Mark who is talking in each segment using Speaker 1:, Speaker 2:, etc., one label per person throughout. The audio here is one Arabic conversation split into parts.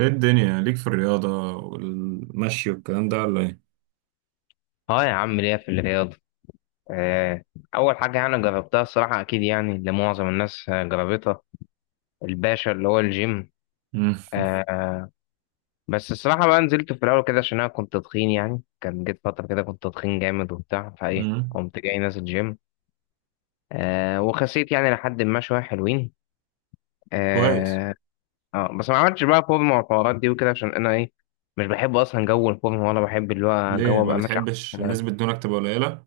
Speaker 1: ايه الدنيا ليك في الرياضة والمشي والكلام ده ولا ايه؟
Speaker 2: اه يا عم ليا في الرياضة. آه، أول حاجة يعني جربتها الصراحة، أكيد يعني اللي معظم الناس جربتها، الباشا اللي هو الجيم.
Speaker 1: مم.
Speaker 2: آه، بس الصراحة بقى نزلت في الأول كده عشان أنا كنت تخين، يعني كان جيت فترة كده كنت تخين جامد وبتاع، فإيه
Speaker 1: مم.
Speaker 2: قمت جاي نازل جيم وخسيت يعني لحد ما شوية حلوين.
Speaker 1: كويس.
Speaker 2: آه، بس ما عملتش بقى فورمة والحوارات دي وكده، عشان أنا إيه، مش بحب أصلا جو الفورمة، ولا بحب اللي هو
Speaker 1: ليه
Speaker 2: جو
Speaker 1: ما
Speaker 2: أبقى ماشي.
Speaker 1: بتحبش نسبة دهونك تبقى قليلة؟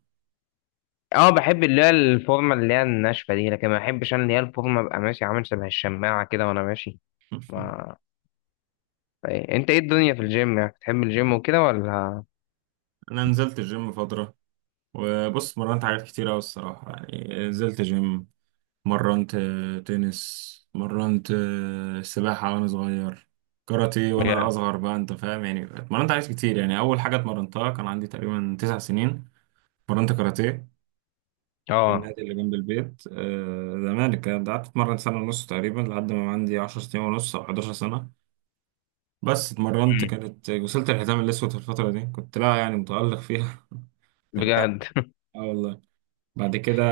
Speaker 2: اه، بحب اللي هي الفورمه اللي هي الناشفه دي، لكن ما بحبش انا اللي هي الفورمه ابقى ماشي عامل شبه الشماعه كده وانا ماشي. ما إيه. انت ايه الدنيا في الجيم، يعني بتحب الجيم وكده ولا؟
Speaker 1: انا نزلت الجيم فترة، وبص مرنت حاجات كتير اوي الصراحة، يعني نزلت جيم، مرنت تنس، مرنت سباحة وانا صغير، كاراتيه وانا
Speaker 2: بجد؟
Speaker 1: اصغر، بقى انت فاهم يعني. مرنت حاجات كتير، يعني اول حاجة اتمرنتها كان عندي تقريبا 9 سنين، مرنت كاراتيه في
Speaker 2: اه.
Speaker 1: النادي اللي جنب البيت، زمان كان قعدت اتمرن سنة ونص تقريبا لحد ما عندي 10 سنين ونص او 11 سنة. بس اتمرنت،
Speaker 2: امم.
Speaker 1: كانت وصلت الحزام الاسود في الفترة دي، كنت لا يعني متألق فيها. انت فاهم،
Speaker 2: بجد؟
Speaker 1: اه والله. بعد كده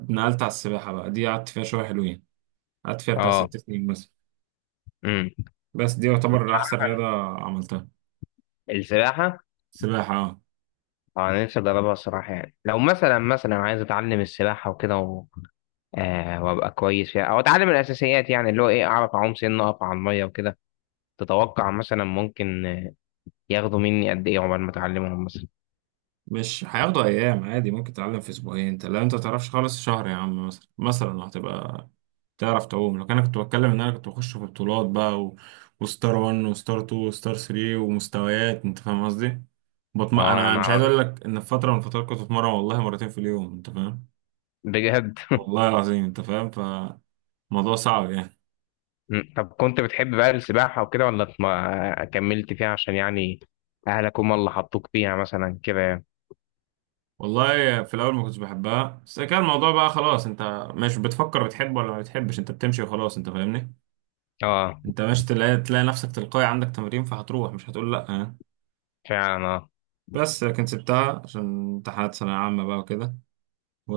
Speaker 1: نقلت على السباحة، بقى دي قعدت فيها شوية حلوين، قعدت فيها بتاع
Speaker 2: اه.
Speaker 1: 6 سنين مثلا،
Speaker 2: امم.
Speaker 1: بس دي
Speaker 2: مش
Speaker 1: يعتبر احسن
Speaker 2: عارف انا
Speaker 1: رياضة عملتها،
Speaker 2: السباحه.
Speaker 1: سباحة.
Speaker 2: اه، انا نفسي اجربها الصراحه، يعني لو مثلا عايز اتعلم السباحه وكده وابقى كويس فيها، او اتعلم الاساسيات، يعني اللي هو ايه، اعرف اعوم، سن اقف على الميه وكده. تتوقع مثلا ممكن ياخدوا مني قد ايه عقبال ما اتعلمهم مثلا؟
Speaker 1: مش هياخدوا ايام، عادي ممكن تتعلم في اسبوعين، انت لو انت تعرفش خالص، شهر يا عم، مثلا هتبقى تعرف تعوم. لو كان انا كنت بتكلم ان انا كنت بخش في بطولات بقى، وستار 1 وستار 2 وستار 3 ومستويات، انت فاهم قصدي.
Speaker 2: اه
Speaker 1: انا
Speaker 2: انا،
Speaker 1: مش عايز اقول لك ان في فتره من الفترات كنت بتمرن والله مرتين في اليوم، انت فاهم،
Speaker 2: بجد.
Speaker 1: والله العظيم، انت فاهم، فموضوع صعب يعني.
Speaker 2: طب كنت بتحب بقى السباحة وكده، ولا ما كملت فيها عشان يعني أهلك هم اللي حطوك فيها مثلا كده يعني؟
Speaker 1: والله في الاول ما كنتش بحبها، بس كان الموضوع بقى خلاص، انت مش بتفكر بتحب ولا ما بتحبش، انت بتمشي وخلاص انت فاهمني.
Speaker 2: اه
Speaker 1: انت مش تلاقي نفسك تلقائي عندك تمرين فهتروح، مش هتقول لا يعني.
Speaker 2: فعلا. اه.
Speaker 1: بس لكن سبتها عشان امتحانات ثانوية عامة بقى وكده.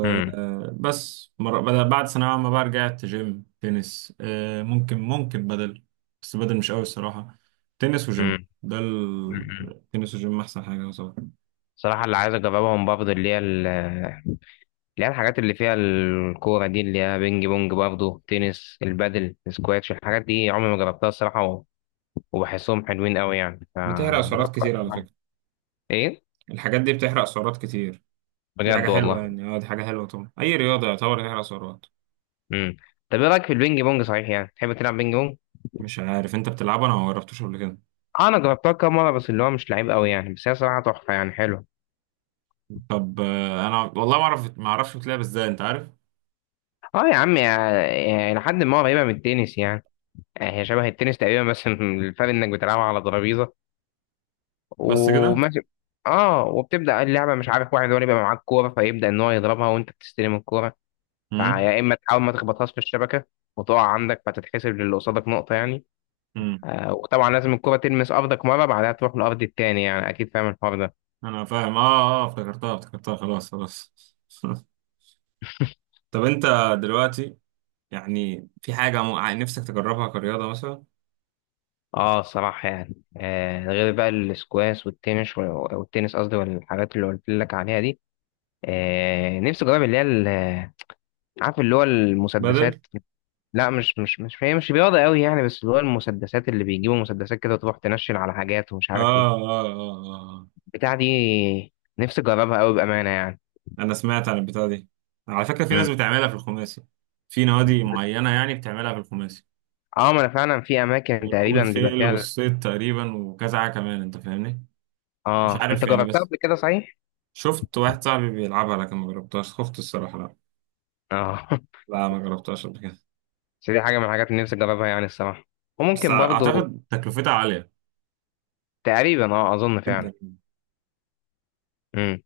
Speaker 2: امم.
Speaker 1: وبس مرة بدل، بعد ثانوية عامة بقى رجعت جيم تنس، ممكن بدل، بس بدل مش قوي الصراحة، تنس وجيم.
Speaker 2: امم. امم.
Speaker 1: تنس وجيم أحسن حاجة طبعا.
Speaker 2: صراحة اللي عايز أجربهم برضه، اللي هي الحاجات اللي فيها الكورة دي، اللي هي بينج بونج، برضه تنس، البادل، السكواتش، الحاجات دي عمري ما جربتها الصراحة وبحسهم حلوين قوي يعني،
Speaker 1: بتحرق سعرات
Speaker 2: فبفكر
Speaker 1: كتير على
Speaker 2: أتعلمها.
Speaker 1: فكرة،
Speaker 2: إيه؟
Speaker 1: الحاجات دي بتحرق سعرات كتير، دي حاجة
Speaker 2: بجد
Speaker 1: حلوة
Speaker 2: والله؟
Speaker 1: يعني، اه دي حاجة حلوة طبعا، أي رياضة يعتبر تحرق سعرات.
Speaker 2: امم. طب إيه رأيك في البينج بونج صحيح، يعني تحب تلعب بينج بونج؟
Speaker 1: مش عارف أنت بتلعبها، أنا ما جربتوش قبل كده.
Speaker 2: اه، انا جربتها كام مره، بس اللي هو مش لعيب قوي يعني، بس هي صراحه تحفه يعني، حلوه.
Speaker 1: طب انا والله ما اعرفش بتلعب ازاي انت عارف.
Speaker 2: اه يا عم، يعني لحد ما قريبه من التنس يعني، يعني هي شبه التنس تقريبا، بس الفرق انك بتلعبها على ترابيزه
Speaker 1: بس كده.
Speaker 2: وماشي. اه وبتبدا اللعبه، مش عارف، واحد هو اللي بيبقى معاك كوره، فيبدا ان هو يضربها وانت بتستلم الكوره،
Speaker 1: امم.
Speaker 2: فيا اما تحاول ما تخبطهاش في الشبكه وتقع عندك، فتتحسب للي قصادك نقطه يعني.
Speaker 1: امم.
Speaker 2: آه وطبعا لازم الكوره تلمس ارضك مره، بعدها تروح للارض التاني يعني، اكيد فاهم الحوار ده.
Speaker 1: انا فاهم اه. اه افتكرتها افتكرتها، خلاص خلاص. طب انت دلوقتي يعني، في حاجة نفسك تجربها كرياضة مثلا؟
Speaker 2: اه صراحة يعني، غير بقى الاسكواش والتنس والتنس قصدي، والحاجات اللي قلت لك عليها دي، نفسي اجرب عارف اللي هو
Speaker 1: بدل.
Speaker 2: المسدسات. لا، مش هي مش رياضة قوي يعني، بس اللي هو المسدسات، اللي بيجيبوا مسدسات كده وتروح تنشل على حاجات، ومش
Speaker 1: اه
Speaker 2: عارف ايه،
Speaker 1: اه اه آه.
Speaker 2: البتاع دي نفسي اجربها قوي بأمانة يعني.
Speaker 1: انا سمعت عن البتاعة دي، على فكرة في ناس
Speaker 2: مم.
Speaker 1: بتعملها في الخماسي، في نوادي معينة يعني بتعملها في الخماسي،
Speaker 2: اه ما انا فعلا، في اماكن
Speaker 1: وركوب
Speaker 2: تقريبا بيبقى
Speaker 1: الخيل
Speaker 2: فيها.
Speaker 1: والصيد تقريبا وكذا حاجة كمان انت فاهمني. مش
Speaker 2: اه انت
Speaker 1: عارف يعني،
Speaker 2: جربتها
Speaker 1: بس
Speaker 2: قبل كده صحيح؟
Speaker 1: شفت واحد صاحبي بيلعبها، لكن ما جربتهاش، خفت الصراحة، لا،
Speaker 2: اه
Speaker 1: لا ما جربتهاش قبل كده.
Speaker 2: بس دي حاجة من الحاجات اللي نفسي اجربها يعني الصراحة،
Speaker 1: بس
Speaker 2: وممكن برضو.
Speaker 1: أعتقد تكلفتها عالية
Speaker 2: تقريبا اه، اظن
Speaker 1: جدا
Speaker 2: فعلا.
Speaker 1: يعني.
Speaker 2: امم.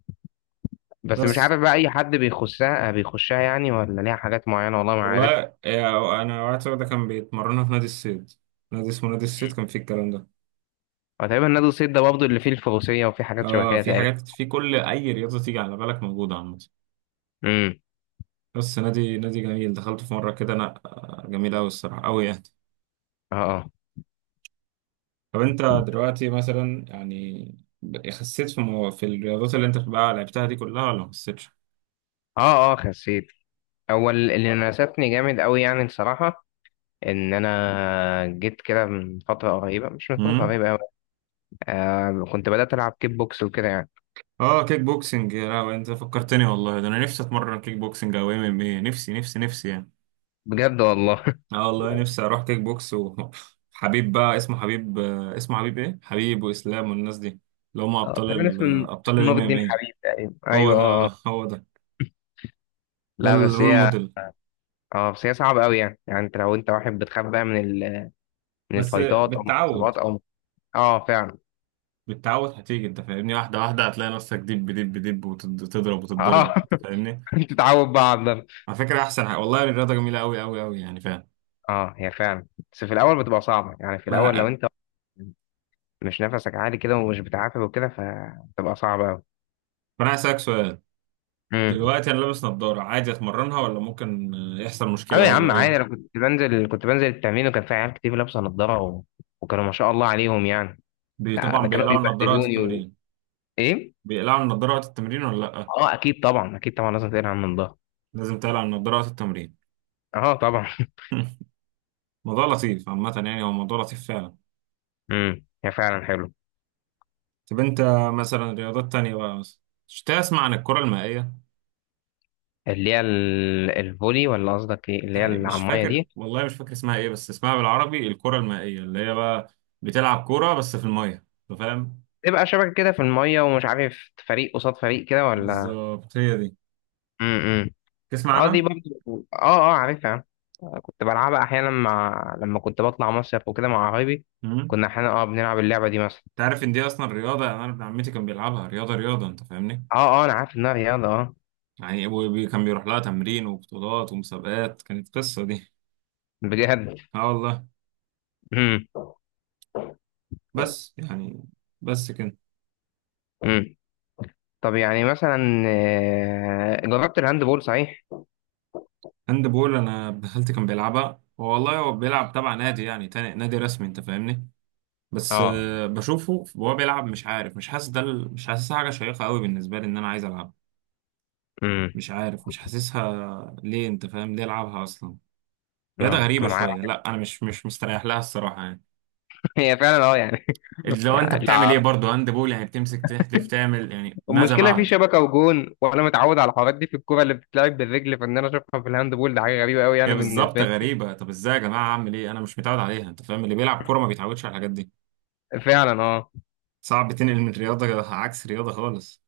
Speaker 2: بس مش
Speaker 1: بس
Speaker 2: عارف بقى، اي حد بيخشها بيخشها يعني، ولا ليها حاجات معينه، والله ما عارف.
Speaker 1: والله، أنا واحد صاحبي ده كان بيتمرنها في نادي الصيد، نادي اسمه نادي الصيد كان فيه الكلام ده.
Speaker 2: هو تقريبا نادي الصيد ده برضه اللي فيه الفروسيه وفيه حاجات شبه كده
Speaker 1: في
Speaker 2: تقريبا.
Speaker 1: حاجات، في كل أي رياضة تيجي على بالك موجودة عامة.
Speaker 2: امم.
Speaker 1: بس نادي جميل، دخلت في مرة كده أنا، جميل أوي الصراحة أوي يعني.
Speaker 2: اه اه
Speaker 1: طب أنت دلوقتي مثلا يعني، خسيت في في الرياضات اللي أنت بقى لعبتها دي كلها ولا ما خسيتش؟
Speaker 2: اه. اه خسيت. اللي ناسفني جامد قوي يعني الصراحه، ان انا جيت كده من فتره قريبه، مش من فتره قريبه قوي، كنت بدات العب كيك بوكس وكده يعني.
Speaker 1: اه كيك بوكسنج، يا لهوي، انت فكرتني والله، ده انا نفسي اتمرن كيك بوكسنج او ام ام ايه، نفسي نفسي نفسي يعني.
Speaker 2: بجد والله.
Speaker 1: اه والله نفسي اروح كيك بوكس وحبيب بقى، اسمه حبيب، اسمه حبيب ايه، حبيب واسلام والناس دي، اللي هم
Speaker 2: اه،
Speaker 1: ابطال
Speaker 2: تقريبا
Speaker 1: ال
Speaker 2: اسمه
Speaker 1: آه، ابطال
Speaker 2: اسمه نور
Speaker 1: الام ام
Speaker 2: الدين
Speaker 1: ايه.
Speaker 2: حبيب تقريبا،
Speaker 1: هو
Speaker 2: ايوه اه آه.
Speaker 1: ده، هو ده، ده
Speaker 2: لا بس
Speaker 1: الرول
Speaker 2: هي،
Speaker 1: موديل.
Speaker 2: اه بس هي صعبه قوي يعني، يعني انت لو انت واحد بتخاف بقى من
Speaker 1: بس
Speaker 2: الفايتات، او من
Speaker 1: بالتعود،
Speaker 2: الإصابات او. اه فعلا.
Speaker 1: بالتعود هتيجي انت فاهمني، واحده واحده هتلاقي نفسك دب دب دب، وتضرب
Speaker 2: اه
Speaker 1: وتتضرب انت فاهمني.
Speaker 2: تتعود بقى على الضغط.
Speaker 1: على فكره احسن حاجة. والله الرياضه جميله قوي قوي قوي يعني فاهم.
Speaker 2: اه هي فعلا. بس في الاول بتبقى صعبه يعني، في
Speaker 1: ما
Speaker 2: الاول لو
Speaker 1: انا
Speaker 2: انت مش نفسك عالي كده، ومش بتعافى وكده، فبتبقى صعبه قوي.
Speaker 1: ما انا هسألك سؤال.
Speaker 2: امم.
Speaker 1: دلوقتي انا لابس نظارة، عادي اتمرنها ولا ممكن يحصل
Speaker 2: ايوه
Speaker 1: مشكلة
Speaker 2: يا
Speaker 1: ولا
Speaker 2: عم عادي، انا
Speaker 1: ايه؟
Speaker 2: كنت بنزل التمرين، وكان في عيال كتير لابسه نضاره وكانوا ما شاء الله عليهم يعني. لا ده
Speaker 1: طبعا
Speaker 2: كانوا
Speaker 1: بيقلعوا النظارة وقت
Speaker 2: بيبهدلوني
Speaker 1: التمرين.
Speaker 2: ايه.
Speaker 1: بيقلعوا النظارة وقت التمرين ولا لا؟
Speaker 2: اه اكيد طبعا، اكيد طبعا لازم تقلع عن الضهر.
Speaker 1: لازم تقلع النظارة وقت التمرين.
Speaker 2: اه طبعا.
Speaker 1: موضوع لطيف عامة يعني، هو موضوع لطيف فعلا.
Speaker 2: هي فعلا حلو.
Speaker 1: طب انت مثلا، رياضات تانية بقى مثلا، مش تسمع عن الكرة المائية؟
Speaker 2: الفولي، ولا قصدك ايه اللي هي
Speaker 1: تقريبا
Speaker 2: اللي
Speaker 1: مش
Speaker 2: على الميه
Speaker 1: فاكر
Speaker 2: دي؟
Speaker 1: والله، مش فاكر اسمها ايه، بس اسمها بالعربي الكرة المائية، اللي هي بقى بتلعب كورة بس في المية أنت فاهم.
Speaker 2: تبقى شبكة كده في المية، ومش عارف فريق قصاد فريق كده ولا؟
Speaker 1: بالظبط هي دي.
Speaker 2: امم. اه دي
Speaker 1: تسمع
Speaker 2: برضه، اه اه عارفها، كنت بلعبها احيانا، مع لما كنت بطلع مصيف وكده مع قرايبي،
Speaker 1: عنها؟
Speaker 2: كنا احيانا اه بنلعب اللعبة دي مثلا.
Speaker 1: تعرف ان دي اصلا رياضه؟ يعني انا ابن عمتي كان بيلعبها رياضه رياضه انت فاهمني.
Speaker 2: اه اه انا عارف انها رياضة اه.
Speaker 1: يعني ابوي كان بيروح لها تمرين وبطولات ومسابقات، كانت قصه دي.
Speaker 2: بجد؟
Speaker 1: اه والله.
Speaker 2: امم.
Speaker 1: بس يعني، بس كده.
Speaker 2: امم. طب يعني مثلا جربت الهاند بول صحيح؟
Speaker 1: هاند بول، انا ابن خالتي كان بيلعبها، هو والله هو بيلعب تبع نادي، يعني تاني نادي رسمي انت فاهمني. بس
Speaker 2: اه.
Speaker 1: بشوفه وهو بيلعب، مش عارف، مش حاسس، مش حاسسها حاجه شيقه قوي بالنسبه لي ان انا عايز العبها.
Speaker 2: امم.
Speaker 1: مش عارف مش حاسسها ليه، انت فاهم ليه العبها اصلا؟ رياضه
Speaker 2: اه انا
Speaker 1: غريبه
Speaker 2: معايا.
Speaker 1: شويه، لا انا مش مستريح لها الصراحه يعني.
Speaker 2: هي فعلا اه يعني.
Speaker 1: لو انت
Speaker 2: يعني
Speaker 1: بتعمل ايه برضه هاند بول يعني، بتمسك تحدف تعمل يعني ماذا
Speaker 2: المشكله في
Speaker 1: بعد؟
Speaker 2: شبكه وجون، وانا متعود على الحوارات دي في الكوره اللي بتتلعب بالرجل، فان انا اشوفها في الهاند بول ده حاجه غريبه قوي
Speaker 1: هي
Speaker 2: يعني
Speaker 1: بالظبط
Speaker 2: بالنسبه
Speaker 1: غريبة. طب ازاي يا جماعة، اعمل ايه، انا مش متعود عليها انت فاهم، اللي بيلعب كورة ما بيتعودش على الحاجات دي.
Speaker 2: لي فعلا اه.
Speaker 1: صعب تنقل من رياضة عكس رياضة خالص.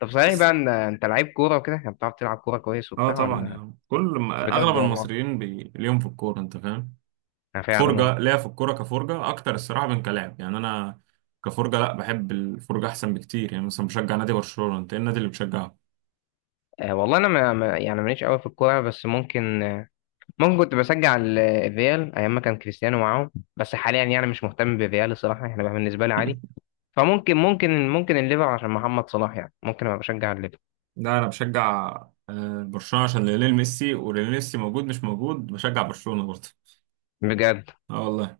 Speaker 2: طب صحيح بقى
Speaker 1: بس-
Speaker 2: ان انت لعيب كوره وكده يعني، بتعرف تلعب كوره كويس
Speaker 1: اه
Speaker 2: وبتاع
Speaker 1: طبعا
Speaker 2: ولا؟
Speaker 1: يعني، كل ما اغلب
Speaker 2: بجد والله.
Speaker 1: المصريين ليهم في الكورة انت فاهم،
Speaker 2: انا فعلا اه.
Speaker 1: فرجة ليا في الكورة، كفرجة اكتر الصراحة من كلاعب يعني. انا كفرجة، لا بحب الفرجة احسن بكتير، يعني مثلا بشجع نادي برشلونة، انت ايه النادي اللي بتشجعه؟
Speaker 2: والله انا يعني ماليش قوي في الكوره، بس ممكن ممكن كنت بشجع الريال ايام ما كان كريستيانو معاهم، بس حاليا يعني مش مهتم بالريال الصراحه يعني، بقى بالنسبه لي عادي. فممكن ممكن ممكن الليفر عشان محمد صلاح يعني، ممكن ابقى بشجع الليفر.
Speaker 1: لا انا بشجع برشلونه عشان ليونيل ميسي، وليونيل ميسي موجود مش موجود بشجع برشلونه برضه.
Speaker 2: بجد.
Speaker 1: اه والله.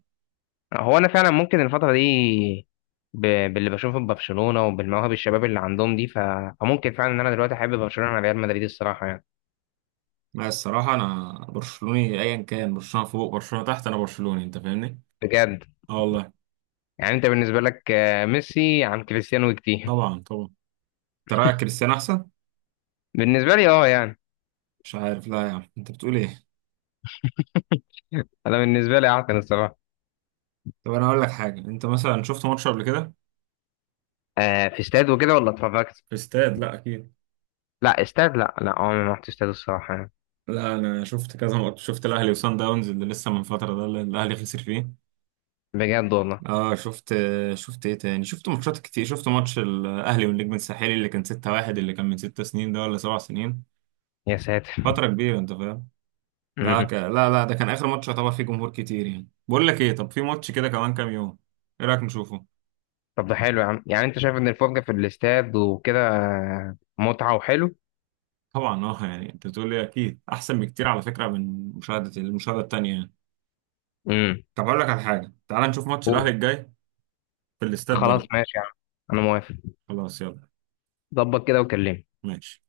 Speaker 2: هو انا فعلا ممكن الفتره دي ب... باللي بشوفه في برشلونه، وبالمواهب الشباب اللي عندهم دي، فممكن فعلا ان انا دلوقتي احب برشلونه عن ريال مدريد الصراحه يعني.
Speaker 1: لا الصراحه انا برشلوني، ايا كان برشلونه فوق برشلونه تحت انا برشلوني انت فاهمني.
Speaker 2: بجد.
Speaker 1: اه والله.
Speaker 2: يعني انت بالنسبه لك ميسي عن كريستيانو كتير.
Speaker 1: طبعا طبعا. انت رايك كريستيانو احسن؟
Speaker 2: بالنسبه لي اه يعني،
Speaker 1: مش عارف، لا يا عم، انت بتقول ايه.
Speaker 2: انا بالنسبه لي اعتقد الصراحه.
Speaker 1: طب انا اقول لك حاجه، انت مثلا شفت ماتش قبل كده
Speaker 2: في استاد وكده، ولا اتفرجت؟
Speaker 1: في استاد؟ لا اكيد.
Speaker 2: لا استاد، لا لا عمري ما رحت استاد الصراحه يعني.
Speaker 1: لا انا شفت كذا ماتش، شفت الاهلي وصن داونز اللي لسه من فتره ده، اللي الاهلي خسر فيه.
Speaker 2: بجد والله.
Speaker 1: اه شفت. شفت ايه تاني، شفت ماتشات كتير، شفت ماتش الاهلي والنجم الساحلي اللي كان 6-1، اللي كان من 6 سنين ده ولا 7 سنين،
Speaker 2: يا ساتر.
Speaker 1: فترة كبيرة انت فاهم. لا لا لا ده كان اخر ماتش يعتبر فيه جمهور كتير يعني. بقول لك ايه، طب في ماتش كده كمان كام يوم، ايه رايك نشوفه؟
Speaker 2: طب ده حلو يا عم يعني، انت شايف ان الفرجه في الاستاد وكده متعه وحلو؟
Speaker 1: طبعا اه يعني، انت بتقول لي اكيد احسن بكتير على فكرة من المشاهدة التانية يعني.
Speaker 2: امم.
Speaker 1: طب هقول لك على حاجة، تعال نشوف ماتش الاهلي الجاي في الاستاد
Speaker 2: خلاص
Speaker 1: برضه.
Speaker 2: ماشي يا عم، انا موافق.
Speaker 1: خلاص يلا
Speaker 2: ظبط كده وكلمني.
Speaker 1: ماشي.